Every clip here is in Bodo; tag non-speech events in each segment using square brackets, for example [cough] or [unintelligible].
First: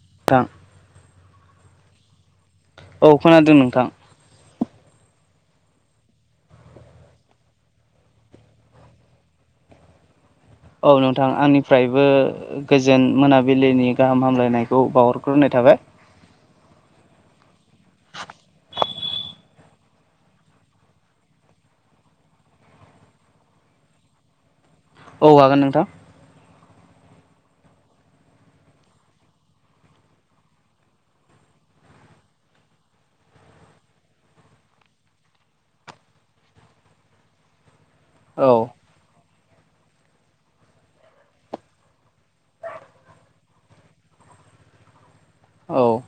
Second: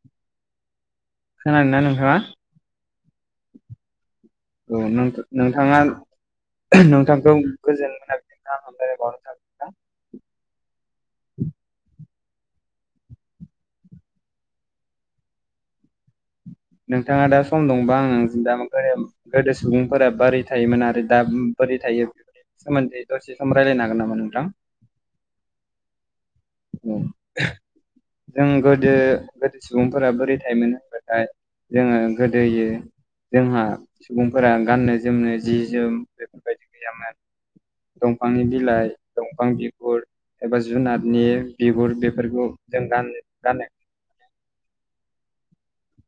नोंथां खोनादोंना नोंथाङा? औ खोनादों नोंथां। औ नों नोंथाङा नोंथांखौ गोजोन मोनाबिलिनि गाहाम हामलायनाय बावहरनाय थाबाय नोंथां। औ नोंथां आंनिफ्रायबो गोजोन मोनाबिलिनि गाहाम हामलायनायखौ बावहरग्रोनाय थाबाय। नोंथाङा दा सम दंबा आं द गोदो सुबुंफोरा बोरै थायोमोन आरो दा बोरै थायो बेफोरनि सोमोन्दै दसे सम रायजलायनो हागोन नामा नोंथां? औ हागोन नोंथां। औ जों गोदो गोदो सुबुंफोरा बोरै थायोमोन होनब्लाथाय जोङो गोदोयो जोंहा सुबुंफोरा गाननो जोमनो जि जोम बेफोरबायदि गैयामोन। दंफांनि औ बिलाइ दंफां बिफुर एबा जुनार नि बिगुर बेफोरखौ जों गानो गान औ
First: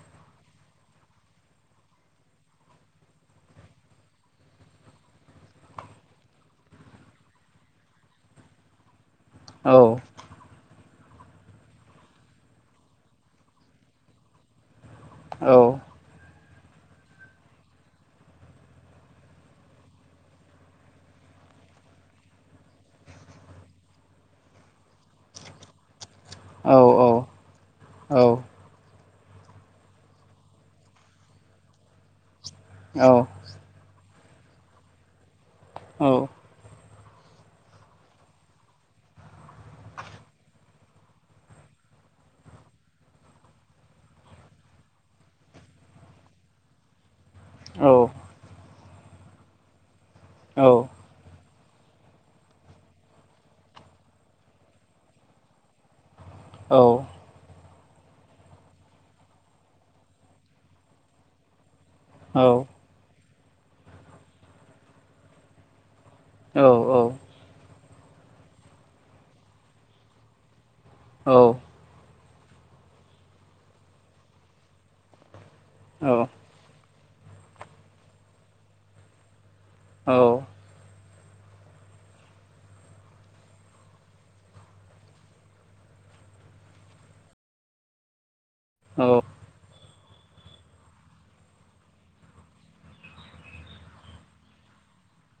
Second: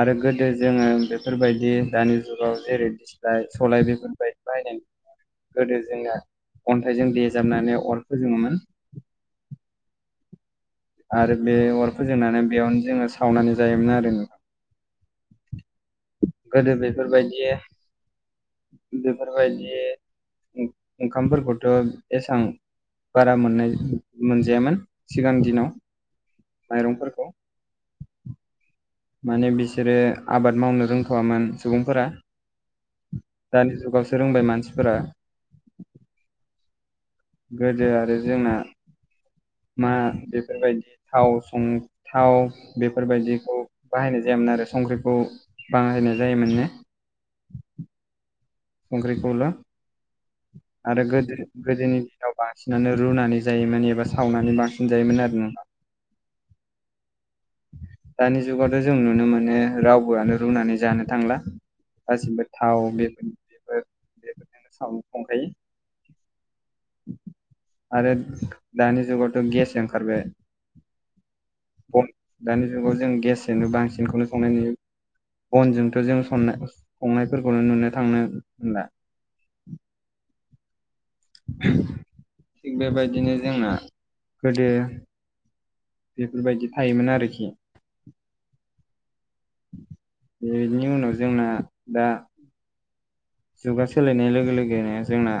आरो गोदो जोङो बेफोरबायदि दानि जुगाव जेरै दिस्लाय सलाय बेफोरबायदि बाहायनाय गोदो जोंना अन्थाइजों देजाबनानै अर फोजोङोमोन। औ आरो बे अर फोजोंनानै बेयावनो जोङो सावनानै जायोमोन आरो। औ गोदो बेफोरबायदि बेफोरबायदि ओंखामफोरखौथ' एसां बारा मोननाय मोनजायामोन सिगां दिनाव। औ माइरंफोरखौ औ माने बिसोरो आबाद मावनो रोंथ'वामोन सुबुंफोरा। औ दानि जुगावसो रोंबाय मानसिफोरा औ। गोदो आरो जोंना मा बेफोरबायदि थाव सं थाव बेफोरबायदिखौ बाहायनाय जा यामोन आरो संख्रिखौ बाहायनाय जायोमोन नो। औ। संख्रिखौल' आरो गोदो गोदोनि दिनाव बांसिनानो रुनानै जायोमोन एबा सावनानै बांसिन जायोमोन आरो ना। औ। दानि जुगावथ' जों नुनो मोनो रावबोआनो रुनानै जानो थांला। गासिबो थाव बेफोर बेफोर बेफोरजोंनो सावो संखायो। औ औ। आरो दानि जुगावथ' गेस ओंखारबाय। औ‌। बन दानि जुगाव जों गेसजोंनो बांसिनखौनो संनाय नुयो बनजोंथ' जों संनाय संनायफोरखौनो नुनो थांनो ला। औ। थिग बेबायदिनो जोंना गोदो बेफोरबायदि थायोमोन आरोखि औ। बेनि उनाव जोंना दा जुगा सोलायनाय लोगो लोगोनो जोंना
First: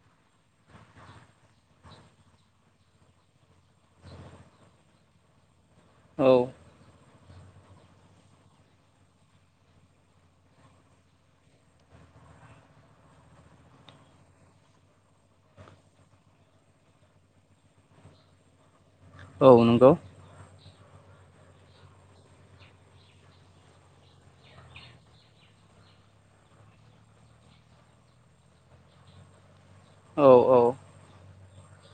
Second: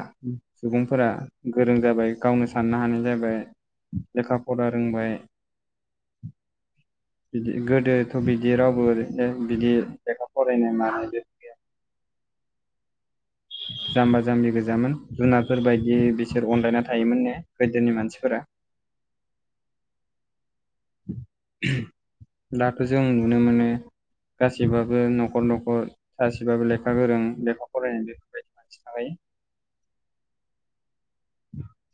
सुबुंफोरा गोरों जाबाय गावनो साननो हानाय जाबाय लेखा फरा रोंबाय औ। बिदि गोदोथ' बिदि रावबो बिदि लेखा फरायनो मानायबो गैया [inaudible] जाम्बा जाम्बि गोजामोन जुनारफोर बायदि बिसोर अनलायना थायोमोन ने गोदोनि मानसिफोरा। औ नंगौ। दाथ' जों नुनो मोनो। गासैबाबो न'खर न'खर सानसेब्लाबो लेखा गोरों लेखा फरायनाय बेफोरबायदि बाय औ औ औ।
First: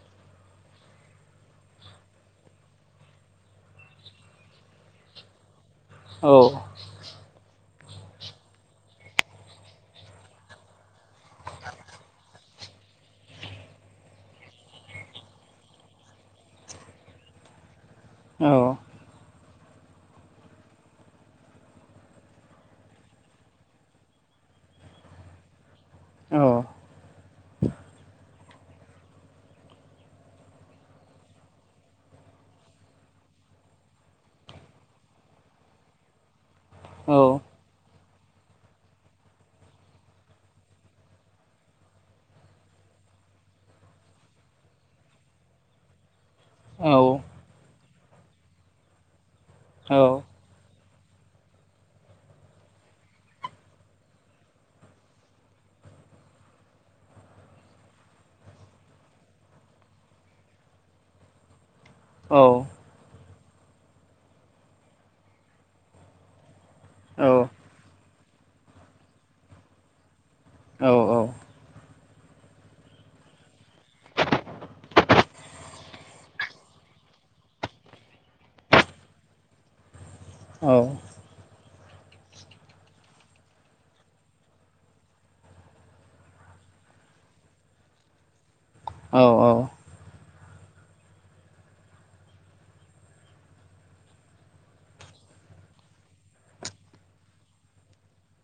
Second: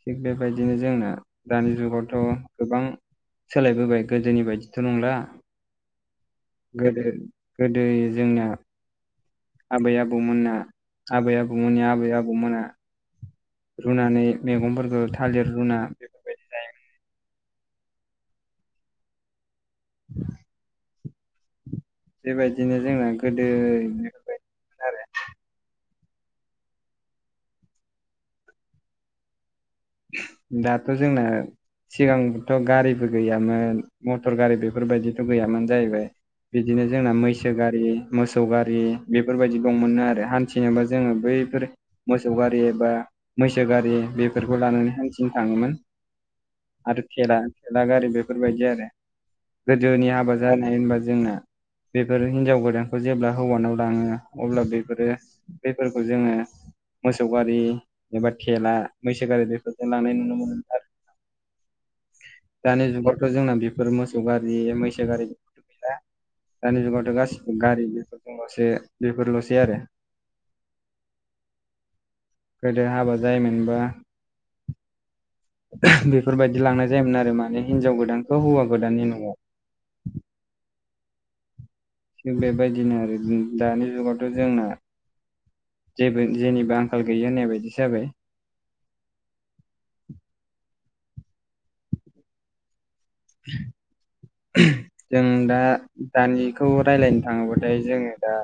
थिग बेबायदिनो जोंना दानि जुगावथ गोबां सोलायबोबाय गोदोनि बायदिथ' नंला। औ गोदो गोदो जोंना आबै आबौमोनना आबै आबौमोननि आबै आबौमोना रुनानै मैगंफोरखौ थालिर रुना बेफोरबायदि जायो। औ। [inaudible] बेबायदिनो जोंना गोदोनिबायदिमोन आरो औ। दाथ जोंना सिगांबोथ गारिबो गैयामोन मटर गारि बेफोरबायदिथ' गैयामोन जाहैबाय। बिदिनो जोंना मैसो औ गारि मोसौ गारि बेफोरबायदि दंमोनो आरो हान्थिनोबा जोङो बैफोर मोसौ गारि एबा मैसो गारि बेफोर लानानै हांसिं थाङोमोन आरो थेला थेला गारि बेफोरबायदि आरो गोदोनि हाबा जानाय होनबा जोंना बेफोरो हिनजाव गोदानखौ जेब्ला हौवानाव लाङो अब्ला बेफोरो बेफोरखौ जोङो मोसौ गारि एबा थेला। मैसो गारि दैफोरजों लांनाय नुनो मोनो आरो दानि जुगार थ जोंना बेफोर मोसौ गारि मैसो गारि गैला दानि जुगावथ गासिबो गारि बेफोरजोंल'सो बेफोरलसै आरो औ औ। गोदो हाबा जायोमोनबा। बेफोरबायदि लांनाय जायोमोन आरो माने हिनजाव गोदानखौ हौवा गोदाननि नआव। औ। ले बेदिनो आरो दानि जुगावथ जोंना। जेबो जेनिबो आंखाल गैय होननाय बायदि जाबाय। औ औ। ह जों दा दानिखौ रायज्लायनो थाङोबाथाय जोङो दा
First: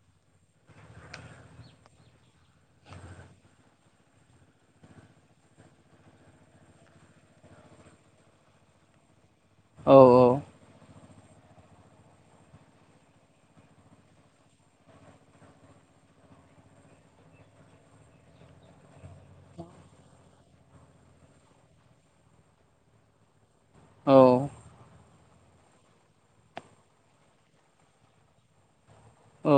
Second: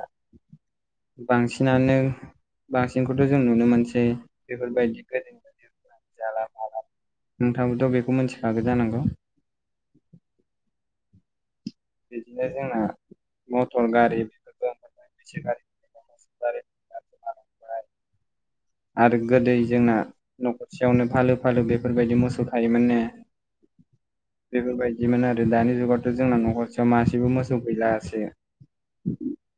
बांसिनानो बांसिनखौथ जों नुनो मोनसै बेफोरबायदि गोदोनि ब जाला माला नोंथाङाबोथ बेखौ मिथिखागौ जानांगौ। औ औ। बिदिनो जोंना मथर गारि बेफोरखौ [inaudible] आरो गोदै जोंना नखरसेयावनो फालो फालो बेफोरबायदि मोसौखायोमोननो। औ बेफोरबायदि बिदिमोन आरो दानि जुगावथ जोंना नखरसेयाव मानसिबो मोसौ गैलासो औ।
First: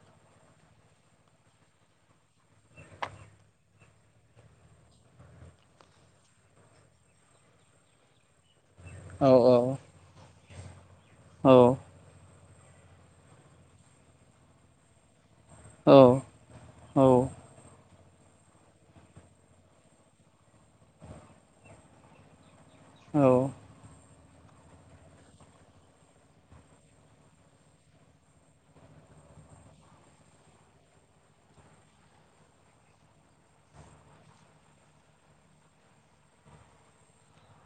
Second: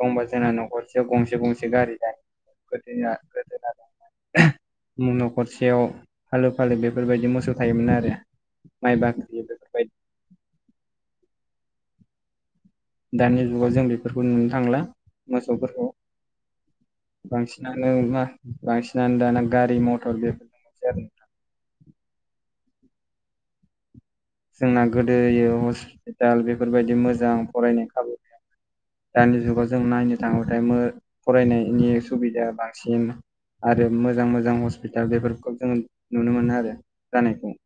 दंबा जोंना नखरसे गंसे गंसे गारि जायो गोदोना द नखरसेयाव फालो फालो बेफोरबायदि मोसौ थायोमोन आरो। माइ बाख्रि बेफोर बायदि औ। दानि जुगाव जों बेफोरखौ नुनो थांला मोसौफोरखौ बांसिनानो। न मा बांसिनानो दाना गारि मथर बेफोर दं मोनसै आरो नोंथां। औ जोंना गोदोयो हस्पिटाल बेफोरबायदि मोजां फरायनायनि खाबु गैयामोन। दानि जुगाव जों नायनो थाङोब्लाथाय मो फरायनायनि सुबिदाया बांसिन। आरो मोजां मोजां हस्पिटाल बेफोरखौ जोङो नुनो मोनो आरो जानायखौ। [inaudible]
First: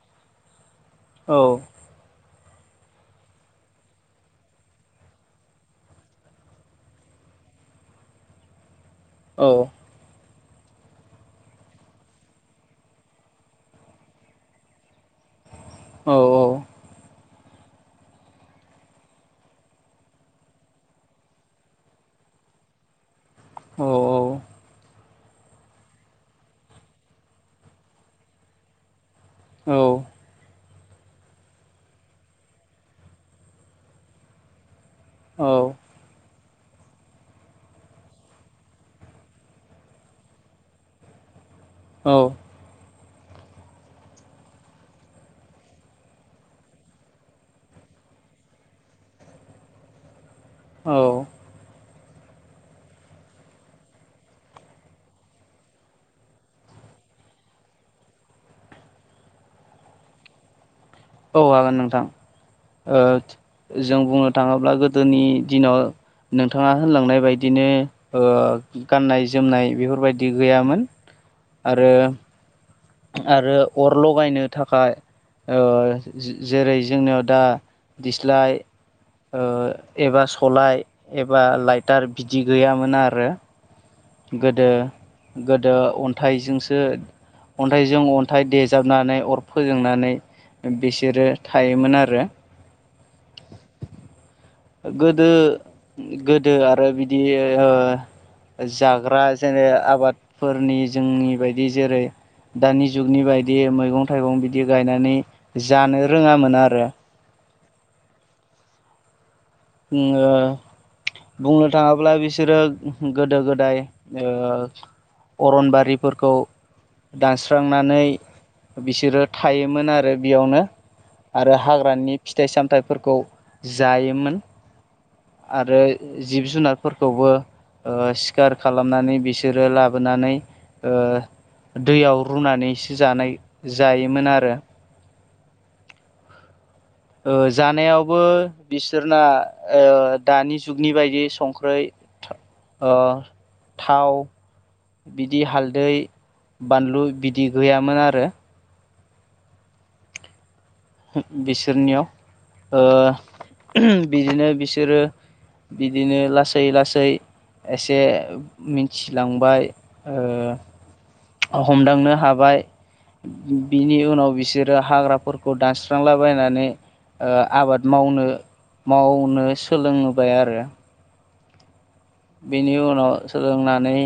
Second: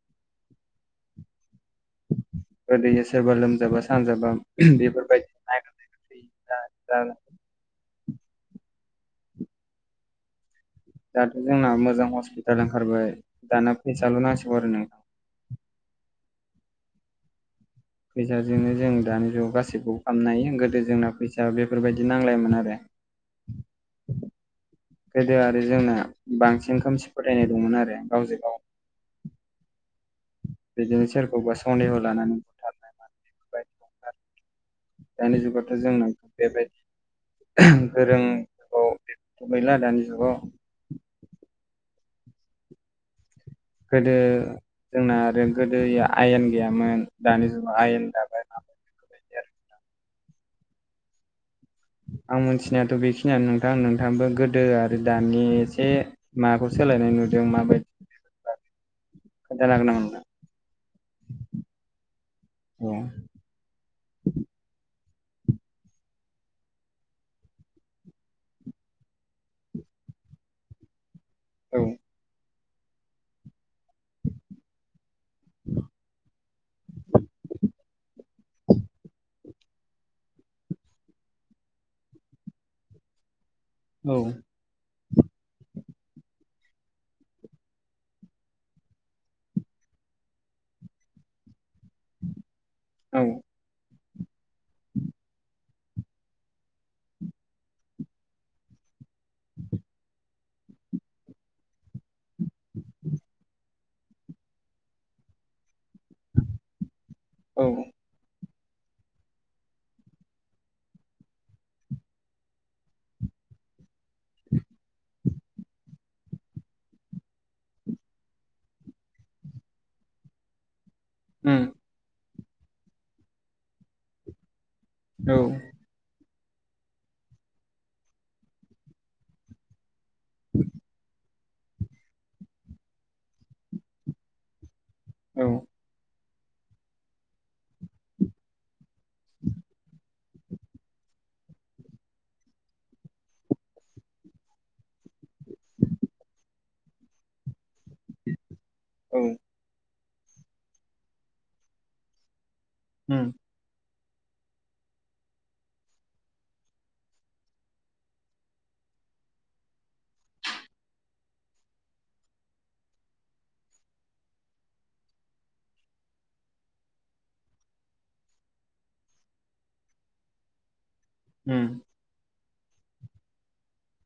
गोदोयो सोरबा लोमजाबा सानजाबा बेफोरबायदि नाय बि दा औ। दाथ' जोंना मोजां हस्पिटाल ओंखारबाय दाना फैसाल' नांसिगौ आरो नों औ औ। फैसाजोंनो जों दानि जुगाव गासैखौबो खामनो हायो गोदो जोंना फैसा बेफोरबायदि नांलायोमोन आरो। [inaudible] औ औ। गोदो आरो जोंना बांसिन खोमसि फोथायनाय दंमोन आरो गावजों गाव औ। बिदिनो सोरखौबा सन्देह' लानानै बुथारनाय म बेफोरबायदि दं आरो। दानि जुगाथ' जों बेबायदि गोरों जुगाव बेथ' गैला दानि जुगाव। औ। गोदो जोंना आरो गोदोयो आयेन गैयामोन दानि जुगाव आयेन दाबाय। आरो औ आं मिथिनायाथ' बेखिनियानो नोंथां नोंथाङाबो गोदो आरो दानि एसे माबाखौ सो सोलायनाय नुदों माबायदि खोनथानो हागोन नामा नों औ हागोन नोंथां ओ जों बुंनो थाङोब्ला गो गोदोनि दिनाव नोंथाङा होनलांनाय बायदिनो ओ गाननाय-जोमनाय बेफोरबायदि गैयामोन। आरो आरो अर लगायनो थाखाय ओ जेरै जोंनियाव दा दिस्लाय ओ एबा सलाय एबा लाइटार बिदि गैयामोन आरो औ गोदो गोदो अन्थाइजोंसो अन्थाइजों अन्थाइ देजाबनानै अर फोजोंनानै बिसोरो थायोमोन आरो औ गोदो गोदो आरो बिदि ओ जाग्रा जेने आबादफोरनि जोंनि बायदि जेरै दानि जुगनि बायदि मैगं थाइगं बिदि गायनानै जानो रोङामोन आरो। औ ओम ओ बुंनो थाङोब्ला बिसोरो गोदो-गोदाय ओ अरनबारिफोरखौ दानस्रांनानै बिसोरो थायोमोन आरो बेयावनो आरो उम हाग्रानि फिथाइ-सामथायाइफोरखौ जायोमोन। औ आरो जिब-जुनारफोरखौबो ओ सिखार खालामनानै बिसोरो लाब बोनानै ओ दैयाव रुनानैसो जानाय जायोमोन आरो औ जानायावबो बिसोरना ओ दानि जुगनि बायदि संख्रै ओ थाव बिदि हालदै बानलु बिदि गैयामोन आरो। औ बिसोरनियाव ओ उम बिदिनो बिसोरो बिदिनो लासै लासै एसे मिथिलांबाय ओ हमदांनो हाबाय बिनि उनाव बिसोरो हाग्राफोरखौ दानस्रांलाबायनानै आबाद मावनो मावनो सोलों बाय आरो उम बेनि उनाव सोलोंनानै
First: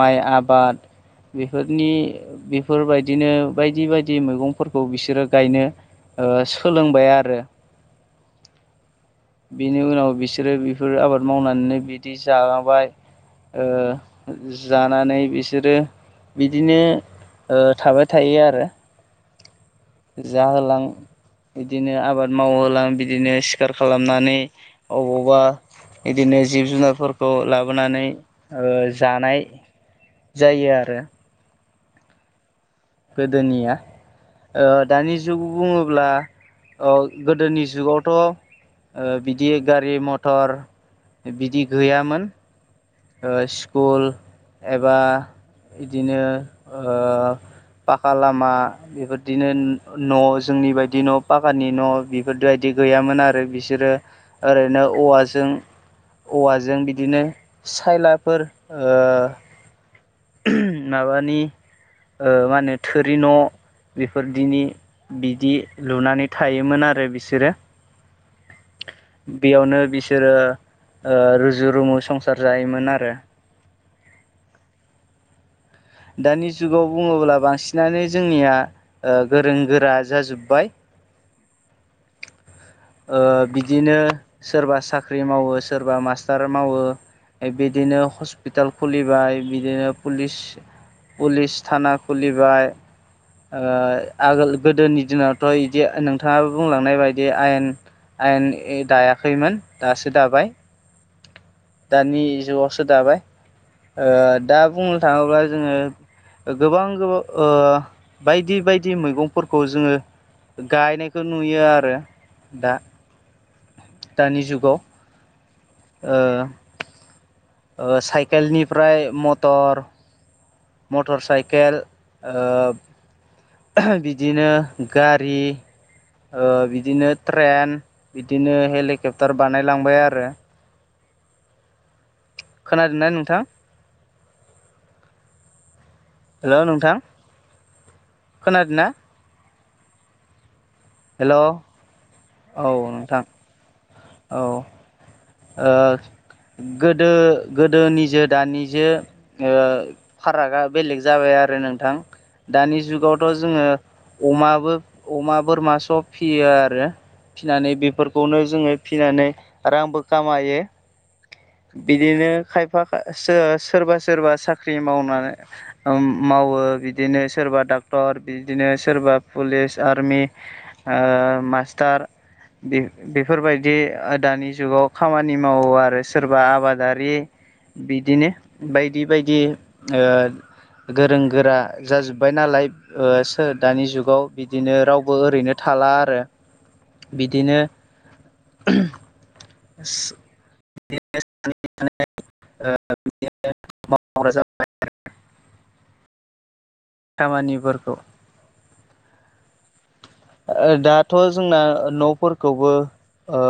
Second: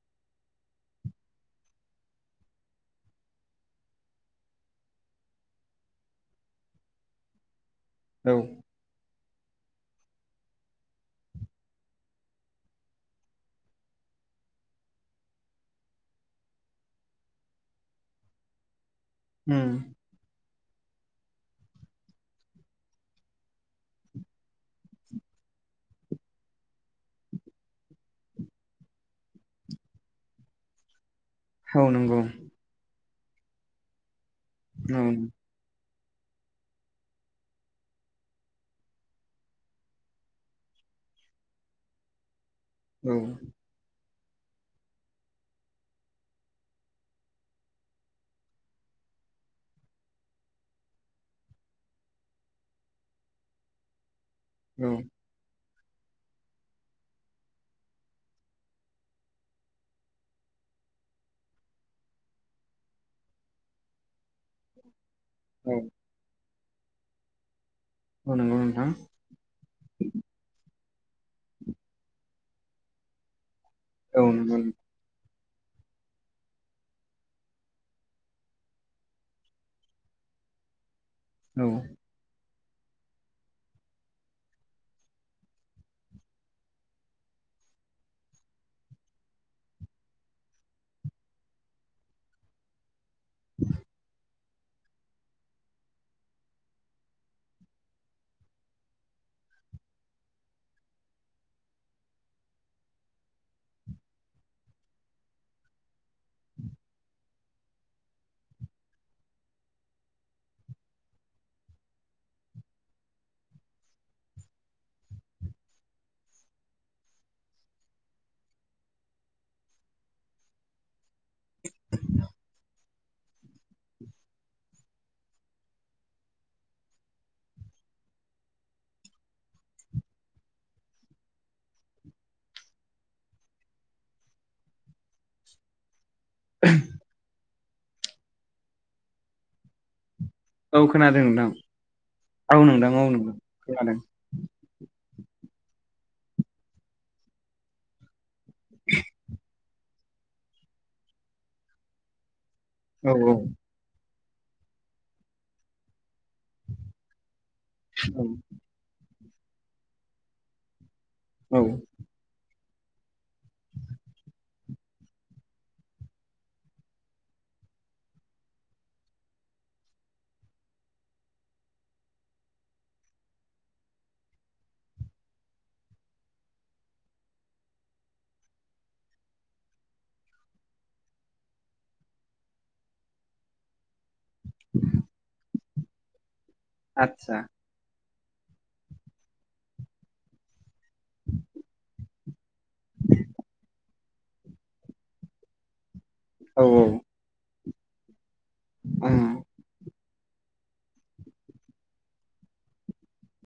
माइ आबाद बेफोरनि बेफोरबायदिनो बायदि बायदि मैगंफोरखौ बिसोरो गायनो सोलोंबाय आरो औ बिनि उनाव बिसोरो बिफोर आबाद मावनानैनो बिदि जालांबाय। जानानै बिसोरो बिदिनो थाबाय थायो आरो उम जाहोलां बिदिनो आबाद मावहोलां बिदिनो सिखार खालामनानै अबावबा इदिनो जिब जुनारफोरखौ लाबोनानै जानाय जायो आरो औ नंगौ गोदोनिया औ दानि जुगाव बुङोब्ला अब्ला गोदोनि जुगावथ' ओ बिदियो गारि मथर बिदि गैयामोन। औ ओ स्कुल एबा इदिनो ओ पाखा लामा बेफोरदिनो न जोंनि बायदि न पाखानि न बिफोर दायदि गैयामोन आरो बिसोरो ओरैनो औ औवाजों औवाजों बिदिनो सायलाफोर ओ [unintelligible] माबानि ओ मा होनो थोरि न बेफोरदिनि बिदि औ लुनानै थायोमोन आरो बिसोरो। औ नंगौ नोंथां बेयावनो बिसोरो ओ रुजु रुमु संसार जायोमोन आरो। [unintelligible] दानि जुगाव बुङोब्ला बांसिनानो जोंनिया ओ गोरों गोरा जाजोब्बाय। औ। ओ बिदिनो सोरबा साख्रि मावो सोरबा मास्टार मावो ए बिदिनो हस्पिटाल खुलिबाय बिदिनो पुलिस पुलिस थाना खुलिबाय। ओ आगोल गोदोनि दिनावथ इदि नोंथाङाबो बुंलांनाय बायदि आयेन आयेन ए दायाखैमोन दासो दाबाय। दानि जुगावसो दाबाय। ओ दा बुंनो थाङोबा जोङो गोबां गो ओ बायदि बायदि मैगंफोरखौ जोङो गायनायखौ नुयो आरो दा। दानि जुगाव ओ ओ साइकेलनिफ्राय मटर मटर साइकेल ओ बिदिनो गारि ओ बिदिनो ट्रेन बिदिनो हेलिकप्टार बानायलांबाय आरो। खोनादोंना नोंथां? हेलौ नोंथां खोनादोंना? औ खोनादों हेल' औ नोंथां औ औ नोंथां खोनादों औ। ओ गोदो गोदोनि जो दानि जो ओ फारागा बेलेग जाबाय आरो नोंथां। दानि औ जुगावथ' जोङो अमाबो अमा बोरमा सब फियो आरो। फिनानै औ बेफोरखौनो जोङो फिनानै रांबो खामायो। औ औ बिदिनो खाय फाखा सो सोरबा सोरबा साख्रि मावनाउम मावो बिदिनो सोरबा दा डाक्टर बिदिनो सोरबा पुलिस आर्मि ओ मास्टार बे बेफोरबायदि आ दानि जुगाव खामानि मावो आरो। सोरबा आबादारि बिदिनो बायदि बायदि ओ गोरों गोरा जाजोब्बाय नालाय ओ सोर दानि जुगाव बिदिनो रावबो ओरैनो थाला आरो। आदसा बिदिनो [unintelligible] [inaudible] [inaudible] खामानिफोरखौ उम ओ दाथ' जोंना न'फोरखौबो ओ